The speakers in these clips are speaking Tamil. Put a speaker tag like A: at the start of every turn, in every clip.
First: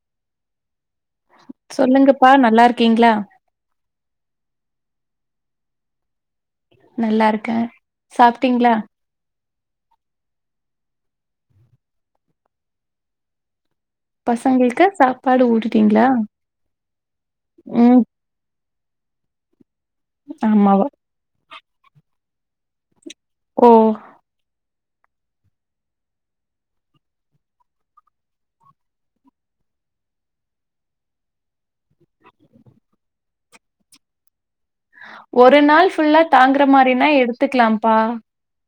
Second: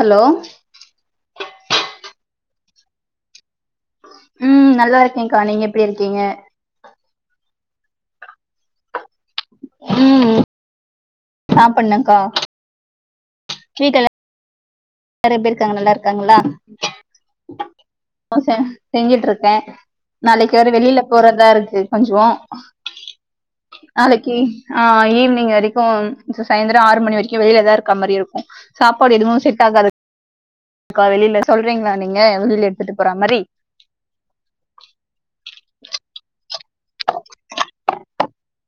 A: ஹாலோ
B: சொல்லுங்கப்பா நல்லா இருக்கீங்களா
A: ம் நல்லா இருக்கேங்க்கா நீங்க எப்பிடி இருக்கீங்க
B: நல்லா இருக்கே சாப்ட்டீங்களா
A: ம் சாப்பன்னுக்கா ஸ்விட் எல்லார்
B: பசங்களுக்கு சாப்பாடு ஊட்டிட்டீங்களா
A: இருக்காங்களா
B: ம்
A: [unintelligible] செஞ்சுட்டு இருக்கேன் நாளைக்கு வேற
B: ஆமாவா
A: வெளியில போறதா இருக்கு கொஞ்சோ
B: ஓ
A: நாளைக்கி ஆஹ் ஈவ்னிங் வரைக்கு சாயந்திரம் ஆறு மணி வரைக்கு வெளியில தா இருக்குறா மாரி இருக்கு சாப்பாடு எதுவு வ்செட் ஆகாது க்கா வெளியில சொல்றீங்களா நீங்க வெளியில எடுத்துட்டு போறா மாதிரி
B: ஒரு நாள் ஃபுல்லா தாங்குற மாரின்னா எடுத்துக்கலாம்ப்பா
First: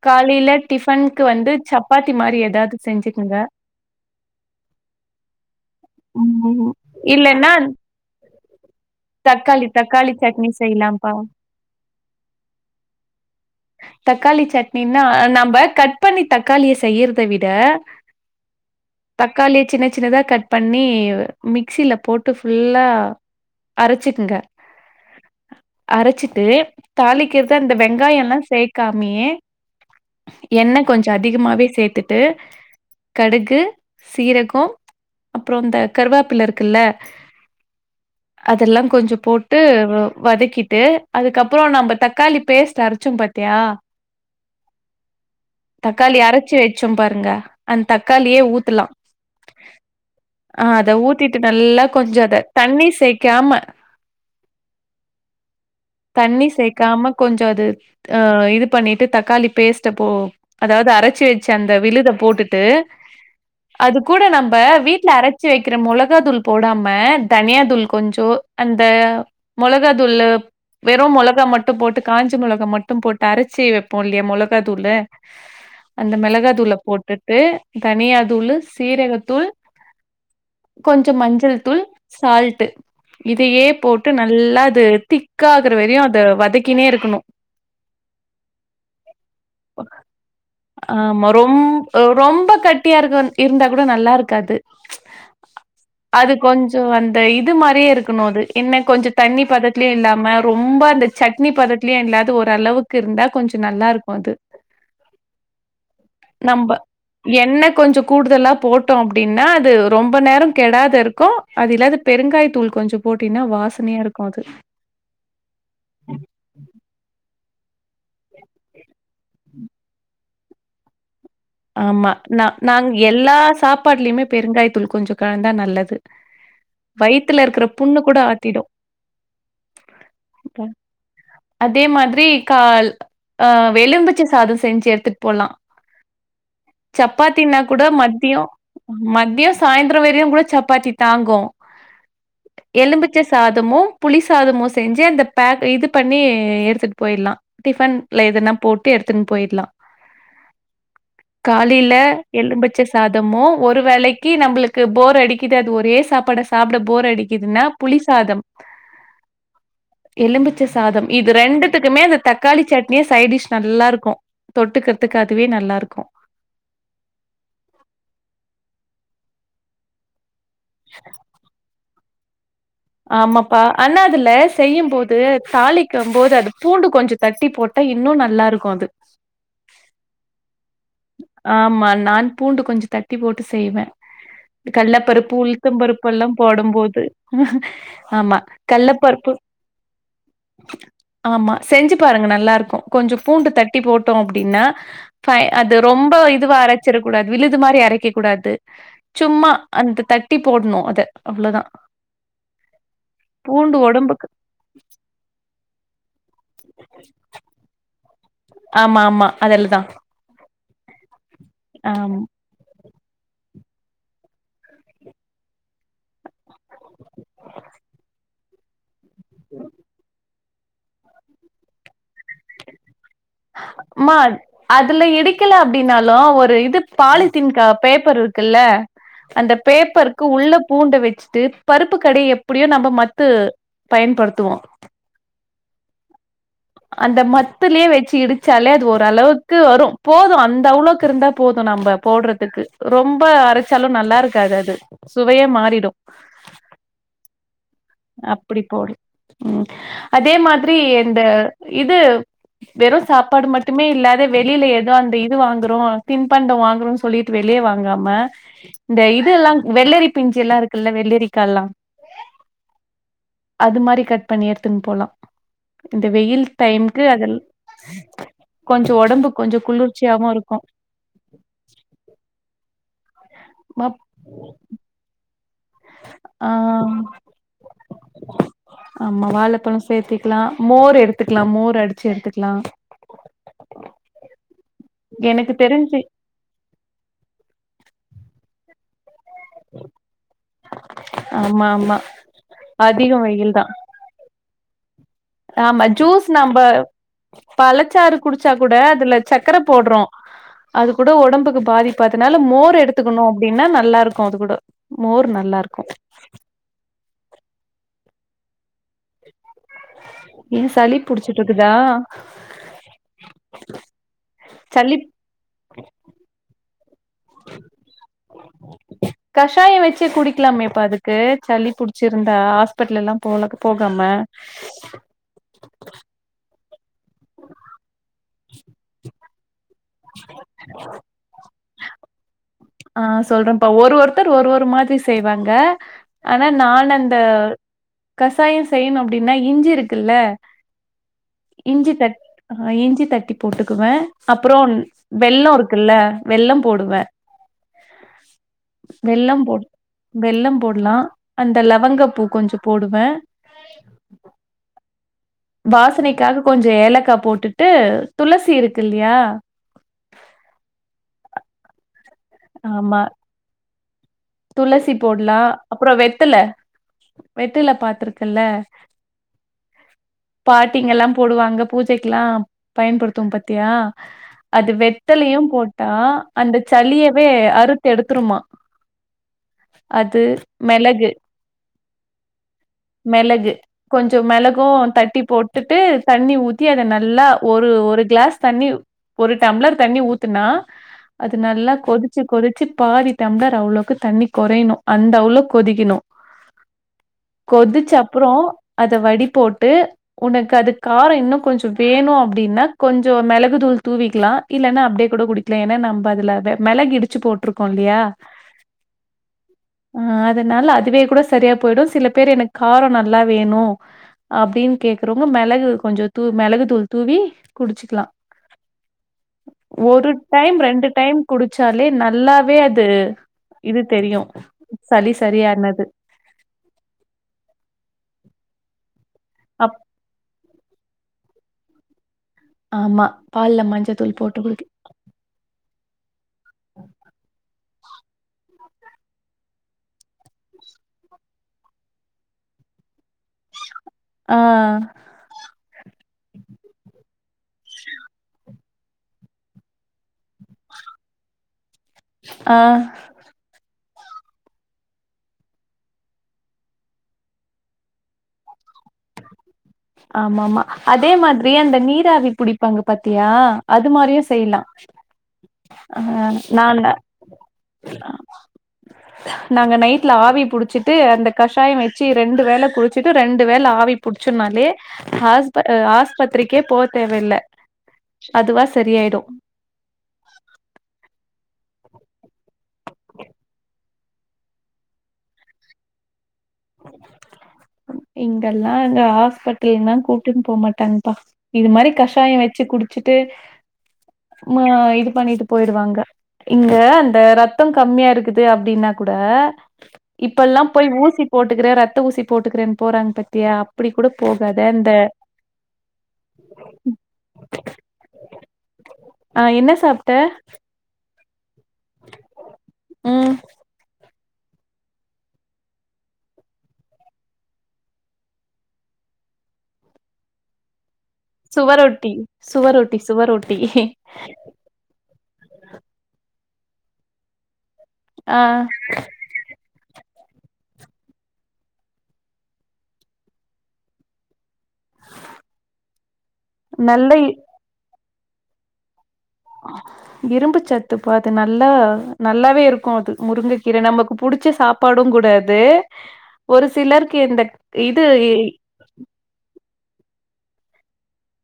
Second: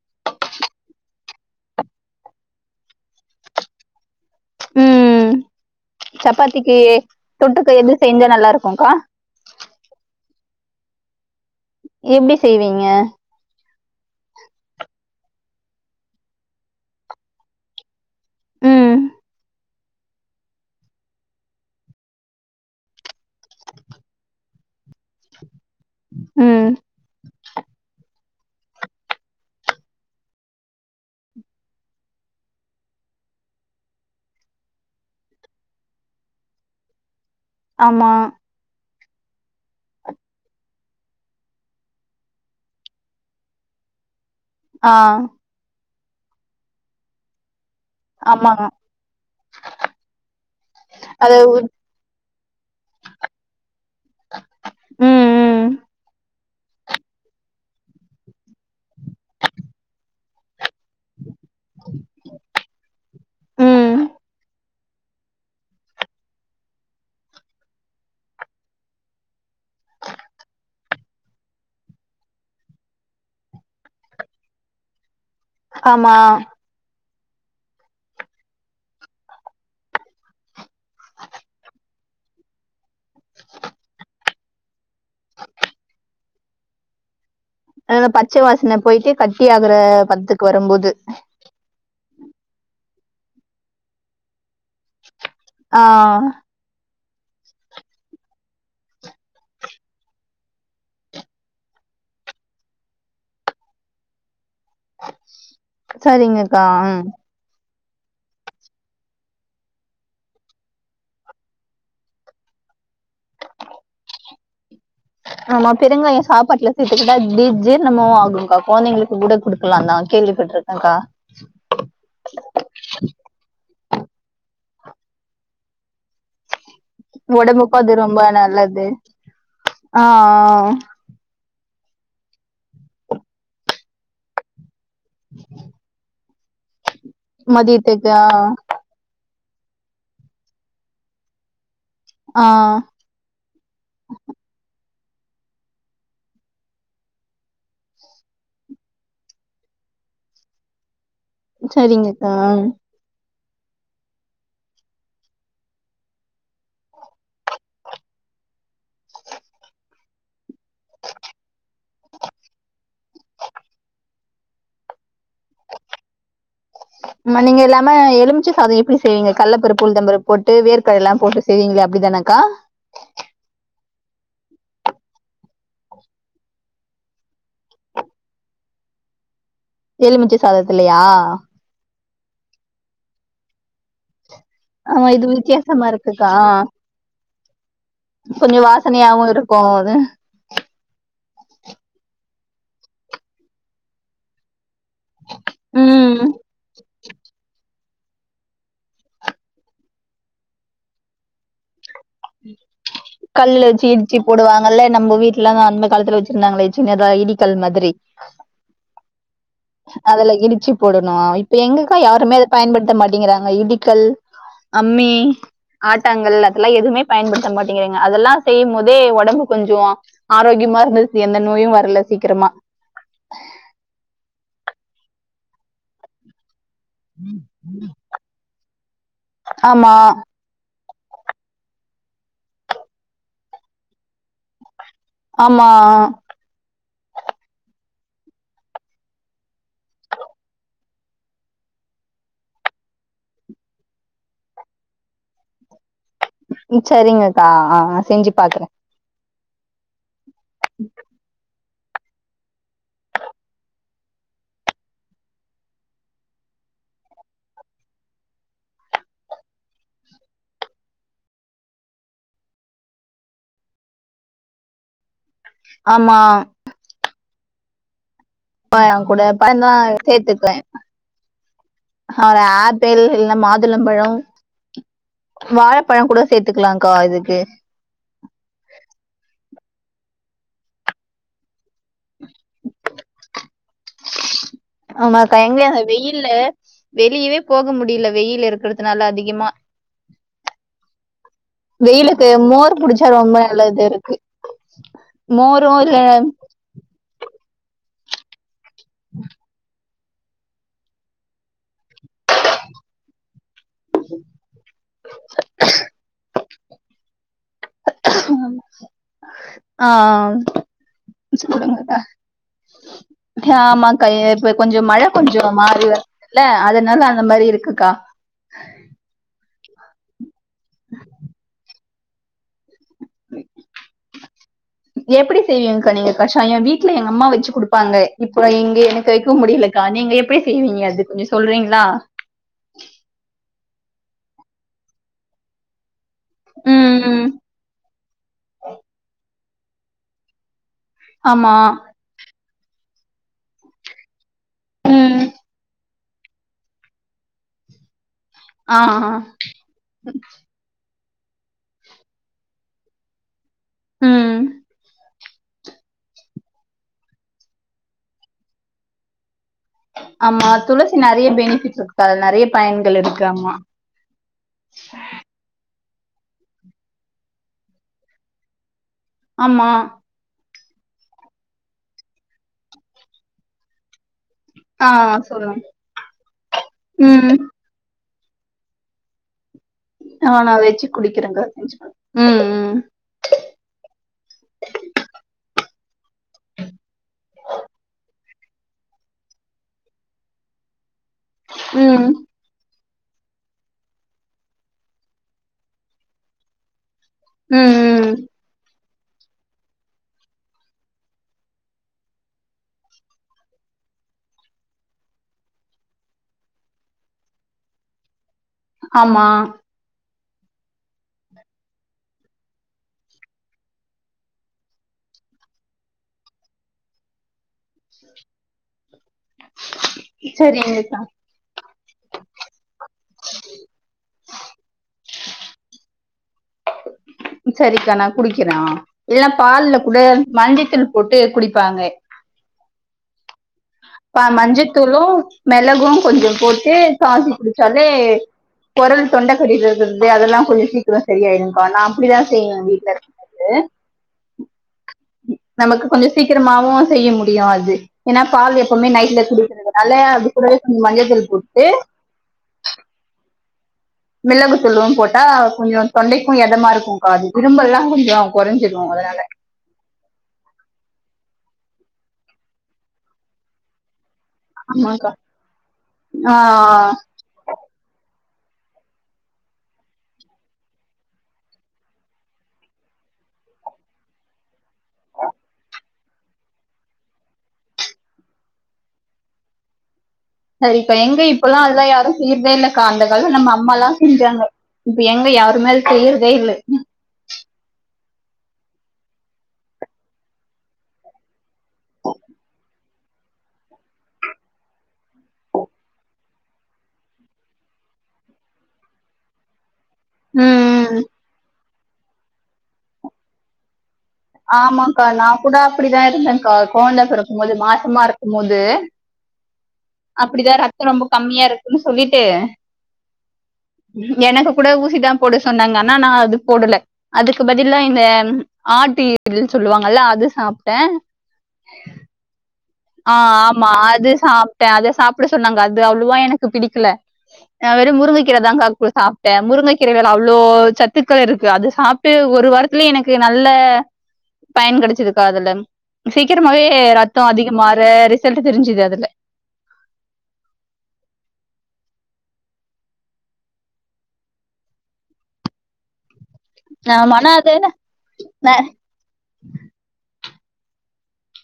B: காலேயில டிஃபனுக் வந்து சாப்பாதாதி மாரி எதாவுது செச்சுக்கோ
A: ம்
B: ம்
A: சப்பாத்திக்கு
B: இல்லன்னா
A: தொட்டுக்க எது செஞ்சா நல்லா இருக்கும்க்கா
B: தக்காளி தக்காளி சட்னி செய்யலாம்ப்பா
A: எப்டி செய்வீங்க
B: தக்காளி சட்னின்னா நம்ப கட் பண்ணி தக்காளிய செய்யிறத விட
A: ம்
B: தக்காளி சின்னச் சின்னதா கட் பண்ணி மிக்சியில போட்டு ஃபுல்லா அரச்சுக்குங்க அரச்சிட்டு
A: ம்
B: தாளிக்கிறது அந்த வெங்காயொன்னா சேர்க்காமேயே எண்ணெ கொஞ்சோ அதிகமாவே சேத்துட்டு கடுகு சீரகம் அப்புறோ இந்த கருவாப்பில இருக்குல்ல
A: ஆமா
B: அதெல்லா கொஞ்சோ போட்டு வதக்கிட்டு அதுக்கப்புறோ நம்ப தக்காளி பேஸ்ட் அரச்சோம் பாத் யா
A: ஆ
B: தக்காளி அரச்சி வெச்சோ பாருங்க அந்த் தக்காளியே
A: ஆமாங்க
B: ஊத்துலா ஆ அத ஊத்திட்டு நல்லா கொஞ்சோ அத தண்ணி சேக்காம
A: ம் ம்
B: தண்ணி சேக்காம கொஞ்சோ அது ஆ இது பண்ணிட்டு தக்காளி பேஸ்ட்ட போ அதாவுது அரச்சு வச்ச அந்த விழுதப் போட்டுட்டு
A: ம்
B: அது கூட நம்ப வீட்ல அரச் ச்சி வக்கிற மொளகாத்தூள் போடாம தனியாதூள் கொஞ்சோ அந்த மொளகாத்தூளு வெறு மொளகா மட்டு போட்டு காஞ்ச மொளகா மட் ட்டும் போட்டு அரைச்சி வப்போ இல்லையா மொளகாத்தூளு
A: ஆமா
B: அந்த மெளகாத்தூளப் போட் விட்டு தனியா தூளு சீரகத்தூள் கொஞ்சோ மஞ்சள் தூள் சால்ட்டு இதையே போட்டு நல்லா அது திக் ஆகுற வரையு அத வதக்கினே இருக்கணு
A: அது பச்ச வாசன போயிட்டு கட்டி ஆகுற பதத்துக்கு வருபோது
B: ஆமா. ரொம் அ ரொம்ப கட்டியா இருக்க இருந்தாக் கூட நல்லா இருக்காது
A: ஆ
B: அது கொஞ் சோ அந்த இது மாரியே இருக்கணு அது என்ன கொஞ்சோம் தண்ணி பதத்துலயு இல்லாம ரொம்ப அந்த சட்னி பதத்துலயு இல்லாது ஓரளவுக்கு இருந்தா கொஞ்சோ நல்லா இருக்கும் அது
A: சரிங்கக்கா அ அஹ்
B: எண்ண கொஞ்சோ கூடுதலா போட்டோ அப்டின்னா அது ரொம்ப நேரம் கெடாது இருக்கு அது இல்லது பெருங்காய் தூள் கொஞ்சோ போட்டினா வாசனையா இருக்கு அது
A: ஆமா பெருங்காயம சாப்பாட்டுல சேர்த்துக்கிட்டா ஜீர்ணமும் ஆகும்கா குழந்தைங்களுக்கு கூட கொடுக்கலாம் தான் கேள்விப்பட்டிருக்கு அங்கா
B: ஆமா நா நாங்க எல்லா சாப்பாடுலியுமே பெருங்காயத் தூள் கொஞ்சோ கலந்தா நல்லது வயித்துல இருக்கிற
A: ஒடம்புக்கு அது
B: புண்ணு கூட
A: ரொம்ப
B: ஆத்திடு
A: நல்லது ஆ ஆ
B: அதே மாதிரி கால் ஆ எலும்பிச்ச சாதோ செஞ்சி எடுத்துட்டு போலா சப்பாத்தினா கூட
A: மதியத்துக்கு ஆ
B: மத்தியோ மதியோ சாய்ந்திரோ வரையு கூட சப்பாத்தி தாங்கு
A: ஆ
B: எலும்பி பிச்ச சாதமு புளி சாதமு செஞ்சி அந்த பேக் இது பண்ணி எடுத்துட்டு போயிடுலா டிஃபன்ல எதுனா போட்டு எடுத்துன்னு போயிடலா காலில
A: சரிங்கக்கா
B: எலும்பிச்ச
A: ம்
B: சாதமோ ஒரு வேளைக்கு நம்பளுக்கு போர் அடிக்குது அது ஒரே சாப்பாட சாப்புட போர் அடிக்குதின்னா புளிசாதம் எலும்பிச்ச சாதம் இது ரெண்டுத்துக்குமே அந்த தக்காளி சட்னியே சைட் டிஷ் நல்லா இருக்கு தொட்டுக்கிறதுக்கு அதுவே நல்லா இருக்கு
A: மா நீங்க இல்லாம எலுமிச்ச சாதம் எப்புடி செய்வீங்க கல்லபருப்பு உளுந்தம் பருப் போட்டு வேர்கடலா போட்டு செய்வீங்களே அப்டிதானக்கா
B: ஆமாப்பா ஆனா அதுல செய்யும்போது தாளிக்கும் போது அது பூண்டு கொஞ்சோ தட்டி போட்டு இப்ப இன்னு நல்லா இருக்கு அது
A: எலுமிச்ச சாதத்துலயா
B: ஆமா நான் பூண்டு கொஞ்சோ தட்டி போட்டு செய்வே
A: ஆமா இது
B: கல்லபருப்பு உளுத்தம்
A: வித்தியாசமா
B: பருப்புலா
A: இருக்குக்கா
B: போடும்போது ஆமா கல்லபருப்பு
A: போவாது
B: ஆமா செஞ்சு பாருங்க நல்லா இருக்கு கொஞ்ச பூண்டு தட்டி போட்டோ அப்டின்னா ஃப அது ரொம்ப
A: ம்
B: இதுவா அரைச்சிட கூடாது விழுதுமா மாரி அரைக்கக் கூடாது சும்மா அத தட்டி போடுணு அத அவ்ளதா
A: கல் வச்சி இடிச்சு
B: ஒடம்புக்கு
A: போடுவாங்கல்ல நம்ம வீட்டுலலா அந்த காலத்துல வச்சி இல்லங்கலா சின்னதா இடிக்கல் மாதிரி
B: ஆமா ஆமா அதெல்லதா
A: அதுல இடிச்சு போடணு இப்ப எங்கக்கா
B: ஆமா
A: யாருமே பயன்படுத்த மாட்டேங்கிறாங்க இடிக்கல் அம்மி ஆட்டாங்கள் அதெல்லா எதுமே பயன்படுத்த மாட்டேங்கறீங்க அதெல்லா செய்யும் போதே ஒடம்பு கொஞ்சோ ஆரோக்கியமா இருந்துச்சு எந்த நோயு வர்ல சீக்கிரமா
B: மா அதுல இடிக்கல அப்டின்னாலு ஒரு இது பாலித்தீன் க பேப்பர் இருக்குல்ல அந்த
A: ஆமா
B: பேப்பருக்கு உள்ள பூண்ட வெச்சுட்டு பருப்பு கடைய எப்பிடியு நம்ம மத்து பயன்படுத்துவோ
A: ஆமா
B: அந்த மத்துலயே வெச்சு ட்டு இடிச்சாலே அது ஓரளவுக்கு வரு போது அந்த அவ்ளோவுக்கு இருந்தா போது நம்ம போட்றதுக்கு ரொம்ப அரச்சாலு நல்லா இருக்காது அது சுவையே மாறிடு
A: ம் சரிங்கக்கா ஆ ஆ
B: அப்டி போடு ம் அதே மாதிரி இந்த இது வெறு சாப்பாடு மட்டுமே இல்லாது வெளியில ஏதோ அந்த இது வாங்குறோ தின்பண்டோ வாங்குறோ சொல்லிட்டு வெளிய வாங்காம இந்த இதுல்லா வெள்ளரி பிஞ்சில்லா இருக்குல்ல வெள்ளரிக்கால்லா அது மாரி கட் பண்ணி எடுத்துன்னு போலா இந்த
A: ஆமா
B: வெயில் டைம்கு அது
A: ஆ கூட [unintelligible] சேத்துபே அர ஆப்பிள் இல்ல
B: மப்
A: மாதுளம்பழோ வாழ பழோ கூட
B: ஆ
A: சேத்துக்குலாங்கா இதுக்கு
B: ஆமா வாழப்பழோ சேத்துக்லா மோர் எடுத்துக்குலா மோர் அடிச்சு எடுத்துக்குலா
A: ஆமாக்கா
B: எனக்கு
A: எங்கியு
B: தெரிஞ்சு
A: வெயில்ல வெளியவே போக முடியில வெயில் இருக்றதுனால அதிகமா
B: ஆமா ஆமா
A: வெயிலுக்கு மோர் குடிச்சா
B: அதிக
A: ரொம்ப
B: வெயில் தா
A: நல்லது இருக்கு [inaudible]
B: ஆமா
A: இல்ல
B: ஜூஸ் நம்ப பழச்சாறு குடிச்சா கூட அதுல சக்கர போட்றோ அது கூட ஒடம்புக்கு பாதிப் இப்ப அதுனால மோர் எடுத்துக்கணு அப்டின்னா நல்லா இருக்கு அது கூட மோர் நல்லா இருக்கு
A: ஆ
B: ஏ சளி புடிச்சிட்டு இருக்குதா
A: ஆமாக்கா இப்ப கொஞ்சோ
B: சளி
A: மழ கொஞ்சோ மாறி வருதுல்ல அதனால அந்த மாரி இருக்குக்கா
B: கஷாயம் வெச்சு குடிக்கலாமேப்பா அதுக்கு சளி புடிச் சிருந்தா ஹாஸ்பிடல் எல்லா போலக்கு போகாம
A: எப்டி செய்வீங்கக்கா நீங்க கஷாயோ வீட்ல எங்க அம்மா வெச்சு குடுப்பாங்க இப்ப இங்க எனக்கு வைக்க முடியல கா நீங்க எப்டி செய்வீங்க அது கொஞ்சோ சொல்றீங்களா
B: ஆ சொல்றேப்பா ஒரு ஒருத்தர் ஒரு ஒரு மாரி செய்வாங்க ஆனா நான் அந்த
A: ம்
B: கசாய செய்யணு அப்டின்னா இஞ்சி இருக்குல்ல
A: ஆமா
B: இஞ்சி தட் இஞ்சி தட்டி போட்டுக்குவே அப்றோ
A: ம்
B: வெள்ளோ இருக்குல்ல வெள்ளோ போடுவே
A: ஆ ஆ
B: வெள்ளம் போட் வெள்ளம் போட்லா அந்த லவங்கப்பூ கொஞ்சோ போடுவே
A: ம்
B: வாசனைக்காக கொஞ்சோ ஏலக்கா போட்டுட்டு துளசி இருக்கு இல்லயா
A: ஆமா துளசி நெறைய பெனிபிட் இருக்குக்கா அதுல நெறைய பயன்கள்
B: ஆமா.
A: இருக்கு ஆமா
B: துளசி போட்லா அப்றோ வெத்தல வெத்தல பாத்துருக்கல்ல
A: ஆமா
B: பாட்டிங்கல்லா போடுவாங்க பூஜைக்கெல்லா பயன்படுத்து பாத்தியா அது
A: ஆ
B: வெத்தலையு
A: சொல்லுங்க
B: போட்டா அந்த சளியவே
A: ம்
B: அறுத்து எடுத்துருமா
A: ஆ நா வெச்சு
B: மிளகு
A: குடிக்கிறேஙக
B: மெளகு கொஞ்சோ மெளகு தட்டி போட்டுட்டு தண்ணி ஊத்தி அத நல்லா ஒரு ஒரு கிளாஸ் தண்ணி ஒரு டம்ளர் தண்ணி ஊத்துனா அது நல்லா
A: ம் ம்
B: கொதிச்சு கொதிச்சு பாதி டம்ளர் அவ்ளக்கு தண்ணி கொறையணு அந்த அவ்ளோ கொதிக்கணு கொதிச்ச
A: ம்
B: அப்றோ அத வடி போட்டு உனக்கு அது காரோ இன்னு கொஞ்சம் வேணு அப்படின்னா கொஞ்சோ மிளகுதூள் தூவிக்லா இல்லன்னா அப்டே கூட குடிக்கலா ஏன்னா நம்ப அதுல மெளகு இடிச்சு போட்டிருக்கோ இல்லையா
A: ஆமா
B: அ அதனால அதுவே கூட சரியா போயிடு சில பேர் எனக்கு காரோ நல்லா வேணு அப்டின்னு கேக்குறவங்க மெளகு கொஞ்சோ தூ மெளகு தூள் தூவி குடிச்சிக்லா ஒரு டைம் ரெண்டு
A: சரிங்கக்கா
B: டைம் குடிச்சாலே நல்லாவே அது இது தெரியு சளி சரியானது
A: சரிக்கா நா குடிக்கிறே இல்ன்னா பால்ல
B: அப்
A: கூட மஞ்சதூள் போட்டு குடிப்பாங்க
B: ஆமா பால் லா மட்
A: மஞ்சத்தூளு மெளகு கொஞ்சோ போட்டு காட்சி குடிச்சாலே கொரல் தொண்ட சளி கட்டட்டு இருக்கிறது அதெல்லா கொஞ்சோ சீக்கிரம் செரிய ஆயிருக்கா நா அப்டிதா செய்யவே வீட்ல து
B: ஆ
A: நமக்கு கொஞ்சம் சீக்கிரமாவு செய்ய முடியு அது ஏன்னா பால் எ இனிமே நைட்ல குடிக்கதுனால அது கூடவே கொஞ்சோ மஞ்சள்தூள் போட்டு
B: ஆ
A: மிளகுத்தூல்லு போட்டா கொஞ்சோ தொண்டைக்கு எதமா இருக்கும் கா இருமல்லா கொஞ்சோ கொறைஞ்சிடு அதனால
B: ஆமா ஆமா அதே மாதிரி அந்த நீராவி புடிப்பாங்க பாத்தியா அது மாரியு செய்யலா
A: ஆமாக்கா
B: ஆ நால்ல ஆ நாங்க நைட்ல ஆவி பிடிச்சிட்டு அந்த கஷாயம் வச்சு ரெண்டு வேல குடிச்சிட்டு ரெண்டு வேல ஆவி பிடிச்சோனாலே ஹாஸ்பட்ட ஆஸ்பத்திரிக்கே போ தேவல்ல அதுவா சரியாயிடு
A: சரிப்ப எங்க இப்ப எல்லா அதுலா யாரு செய்யறதே இல்லக்கா அந்த காலத்துல்லே நம்ம அம்மாலா செஞ்சாங்க எங்க யாருமே அத செயறதே இல்ல
B: இங்கெல்லா அந்த ஹாஸ்பிட்டல்லா கூட்டின்னு போகமாட்டான்ங்ப்பா இது மாதிரி கஷாய வச்சு குடிச்சுட்டு ஆ இது பண்ணிட்டு போயிடுவாங்க இங்க அந்த ரத்தம் கம்மியா இருக்குது அப்டின்னா கூட இப்ப எல்லா போய்
A: ம்
B: ஊசி போட்டுக்கிறே ரத்த ஊசி போட்டுக்கிறேன்னு போறாங்க பாத்தியா அப்படி கூட போக
A: ஆமாக்கா நா கூட அப்படிதா இருந்தேன்கா கோழந்தா பெறக்கு போது மாசமா இருக்கும்போது
B: அ என்ன சாப்ட்ட
A: த்தோ ரொம்ப கம்மியா இருக்குன்னு சொல்லிட்டு
B: ம்
A: ம் எனக்கு கூட ஊசிதா போட சொன்னாங்க ஆனா நா அது போடல அதுக்கு பதிலா இந்த ஆட்டு ஈரல் சொல்லுவாங்கல்ல அது சாப்ட்டே
B: சுவரொட்டி சுவரொட்
A: ஆ ஆமா அது சாப் டே அத சாப்பிட சொன்னாங்க அது அவ்ளோவா எனக்கு பிடிக்கல வெறு
B: ஆ
A: முருங்கைக்கிறதா கா சாப் டே முருங்க கீரைல அவ்ளோ சத்துக்கள் இருக்கு அது சாப்ட்டு ஒரு வாரத்துலயே எனக்கு நல்ல பயன் கிடைச்சதுக்கா அதுல சீக்கிரமாவே
B: நல்ல
A: ரத்தோ அதிகமாற ரிசல்ட் தெரிஞ்சுது அதுல
B: ஆ இரும்பு சத்துப்பா அது நல்லா நல்லாவே இருக்கு அது முருங்க கீர நமக்கு புடிச்ச சாப் பாடு கூடாது ஒரு
A: ஆஹ்
B: சிலருக்கு
A: மன
B: இந்த
A: அதை
B: இது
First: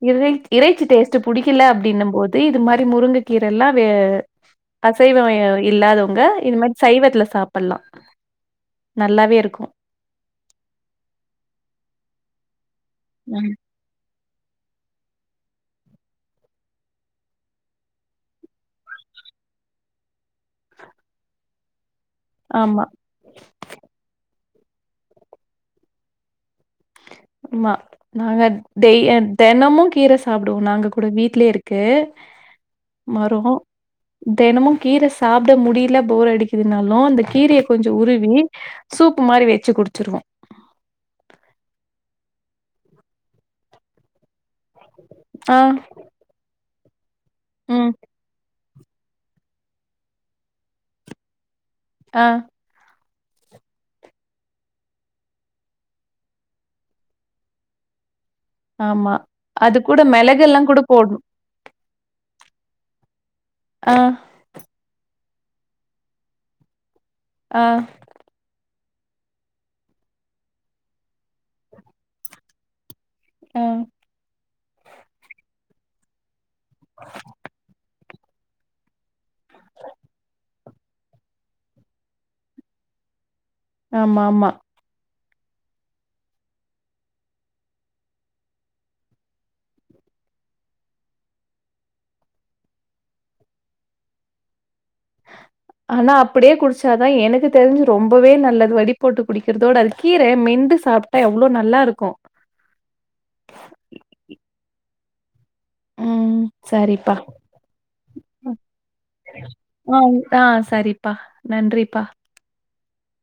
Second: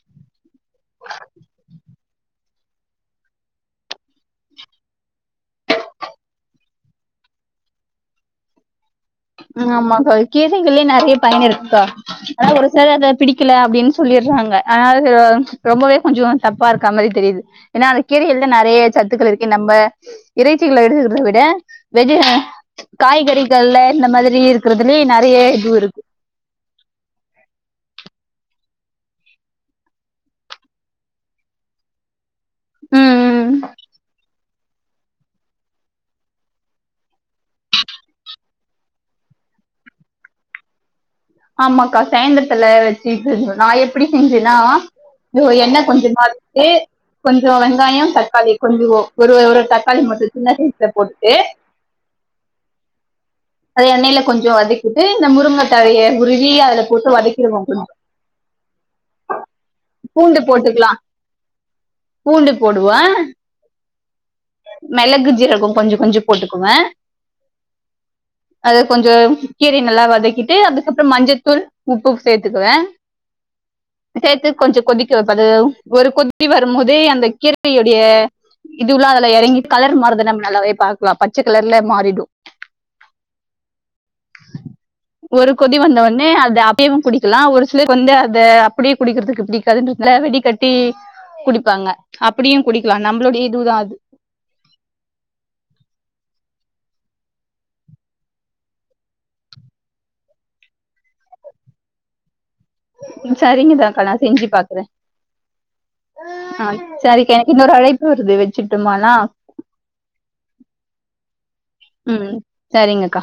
B: இறை இறைச்சி டேஸ்ட்ட் புடிக்கல அப்டின்னு போது இது மாதிரி முருங்க கீரல்லா வே அசைவ இல்லாதவங்க இது மாரி சைவத்துல சாப்புல்லா
A: ஆமாக்கா கீசைகள்யே நெறைய பயன் இருக்குக்கா ஆனா ஒரு சிலரு அத பிடிக்கல
B: ம்
A: அப்டின்னு சொல்லிறாங்க ஆனா அது ரொம்பவே கொஞ்ச தப்பா இருக்கா மாரி தெரியுது ஏன்னா அந்த கீரைகல்ல நெறைய சத்துக்கள் இருக்கு நம்ம இறைச்சிகள எடுத்துக்கிறத விட வெஜ்
B: ஆமா
A: காய்கறிகள்ல இந்த மாதிரி இருக்கிறதுலயே நெறைய இது இருக்கு
B: ஆமா நாங்க டெய் தெனமு கீர சாப்புடுவோ நாங்க கூட வீட்லயே ருக்கு
A: ம்
B: மருவொ
A: ம்
B: தெனமு கீர சாப்ட முடியல போர் அடிக்குதுனாலு அந்த கீரய கொஞ்ச உருவி சூப்பு மாரி வச்சு குடிச்சிருவோ
A: ஆமாக்கா சாய்ந்தரத்துல வச்சுட்டு நாயேப் பிடிச்சிருஞ்சுன்னா
B: ஆ
A: எண்ணெ கொஞ்சமாட்டு கொஞ்ச
B: ம்
A: வெங்காயொ தக்காளி கொஞ்ச ஒரு ஒரு தக்காளி மட்டு சின்ன சைஸ்ல போட்டு
B: அ
A: அத எண்ணெயில கொஞ்ச வதக்கிட்டு இந்த முருங்க தலய உருவி அதுல போட்டு வதக்கிடுவோ கொஞ்ச
B: ஆமா அது கூட
A: பூண்டு
B: மெளகெல்லா கூட
A: போட்டுக்கலாம்
B: போடணு
A: பூண்டு போடுவ
B: ஆ
A: மெளகு ஜிரகோ கொஞ்சம் கொஞ்சம் போட்டுக்குவே
B: ஆ
A: அத கொஞ்சோ கீரைய நல்லா வதக்கிட்டு அதுக்கப்புறோ மஞ்சத்தூள் உப்பு சேர்த்துக்குவே
B: ஆ
A: சேத்து கொஞ்சம் கொதிக்க வைப்பது அது ஒரு கொது கொதி வரு போது அந்த கீரவையுடைய இதுல்லா அல எறங்கி கலர் மார்றது நம்ம நல்லாவே பாக்லா பச்ச கலர்ல மாறிடு
B: ஆமா மா
A: ஒரு கொதி வந்தவொன்னே அது அப்டியு குடிக்கலா ஒரு சிலர் வந்து அத அப்டியே குடிக்கறதுக்கு பிடிக்காதுன்றதுனால வடி கட்டி குடிப்பாங்க அப்படியு குடிக்கலா நம்மளுடைய இதுதா அது
B: ஆனா அப்படியே குடிச்சாதா எனக்கு தெரிஞ்சு ரொம்பவே நல்லது வடி போட்டு குடிக்கிறதவிட அது கீர மெண்டு சாப் எவ்ளோ நல்லாருக்கு
A: சரிங்கதாக்கா நா செஞ்சு பாக்குற
B: ம்
A: ஆ
B: சரிப்பா
A: சரிக எனக்கு இன்னொரு அழைப்பு வருது வச்சுட்டுமானா
B: ஆ அ சரிப்பா நன்றிப்பா
A: ம் சரிங்கக்கா